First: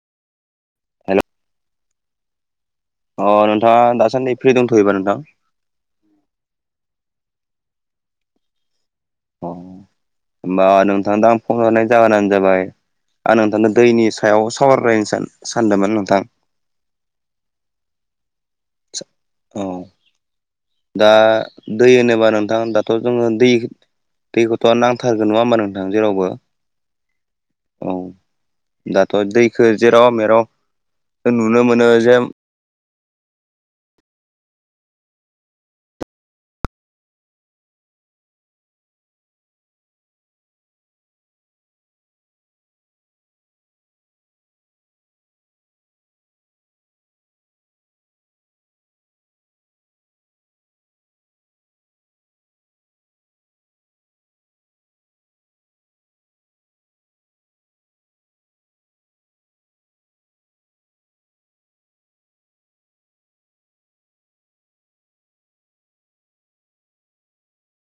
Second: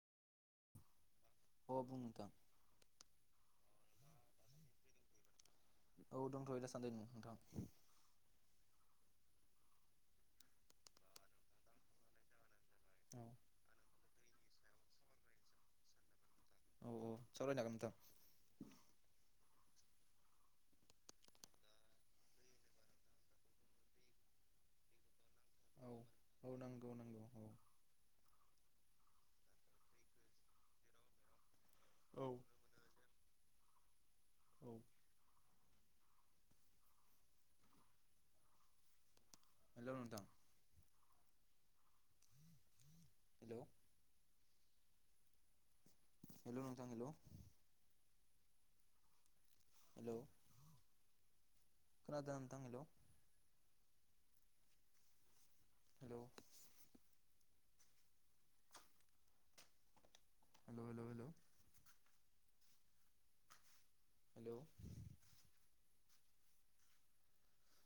हेल' अ बुं‌ नोंथां अ नोंथाङा दासान्दि फ्रि दंथ'योबा नोंथां औ दंथ'यो दा सान्दि नोंथां अ होनबा नोंथां दा आं फन हरनाय जाहोनानो जाबाय औ आं नोंथांनो दैनि सायाव सावारायनो सानदोंमोन नोंथां औ औ सावरायनोहागोन नोंथां औ दा दै होनोबा नोंथां दाथ' जोङो दै दैखौथ' नांथारगौ नङा होनबा नोंथां जेरावबो औ-औ नंगौ नंगौ औ औ दाथ' दैखो जेराव मेराव नुनो मोनो जे औ औ हेलौ नोंथां हेलौ हेलौ नोंथां हेलौ हेलौ खोनादों नोंथां आं hello hello hello hello hello hello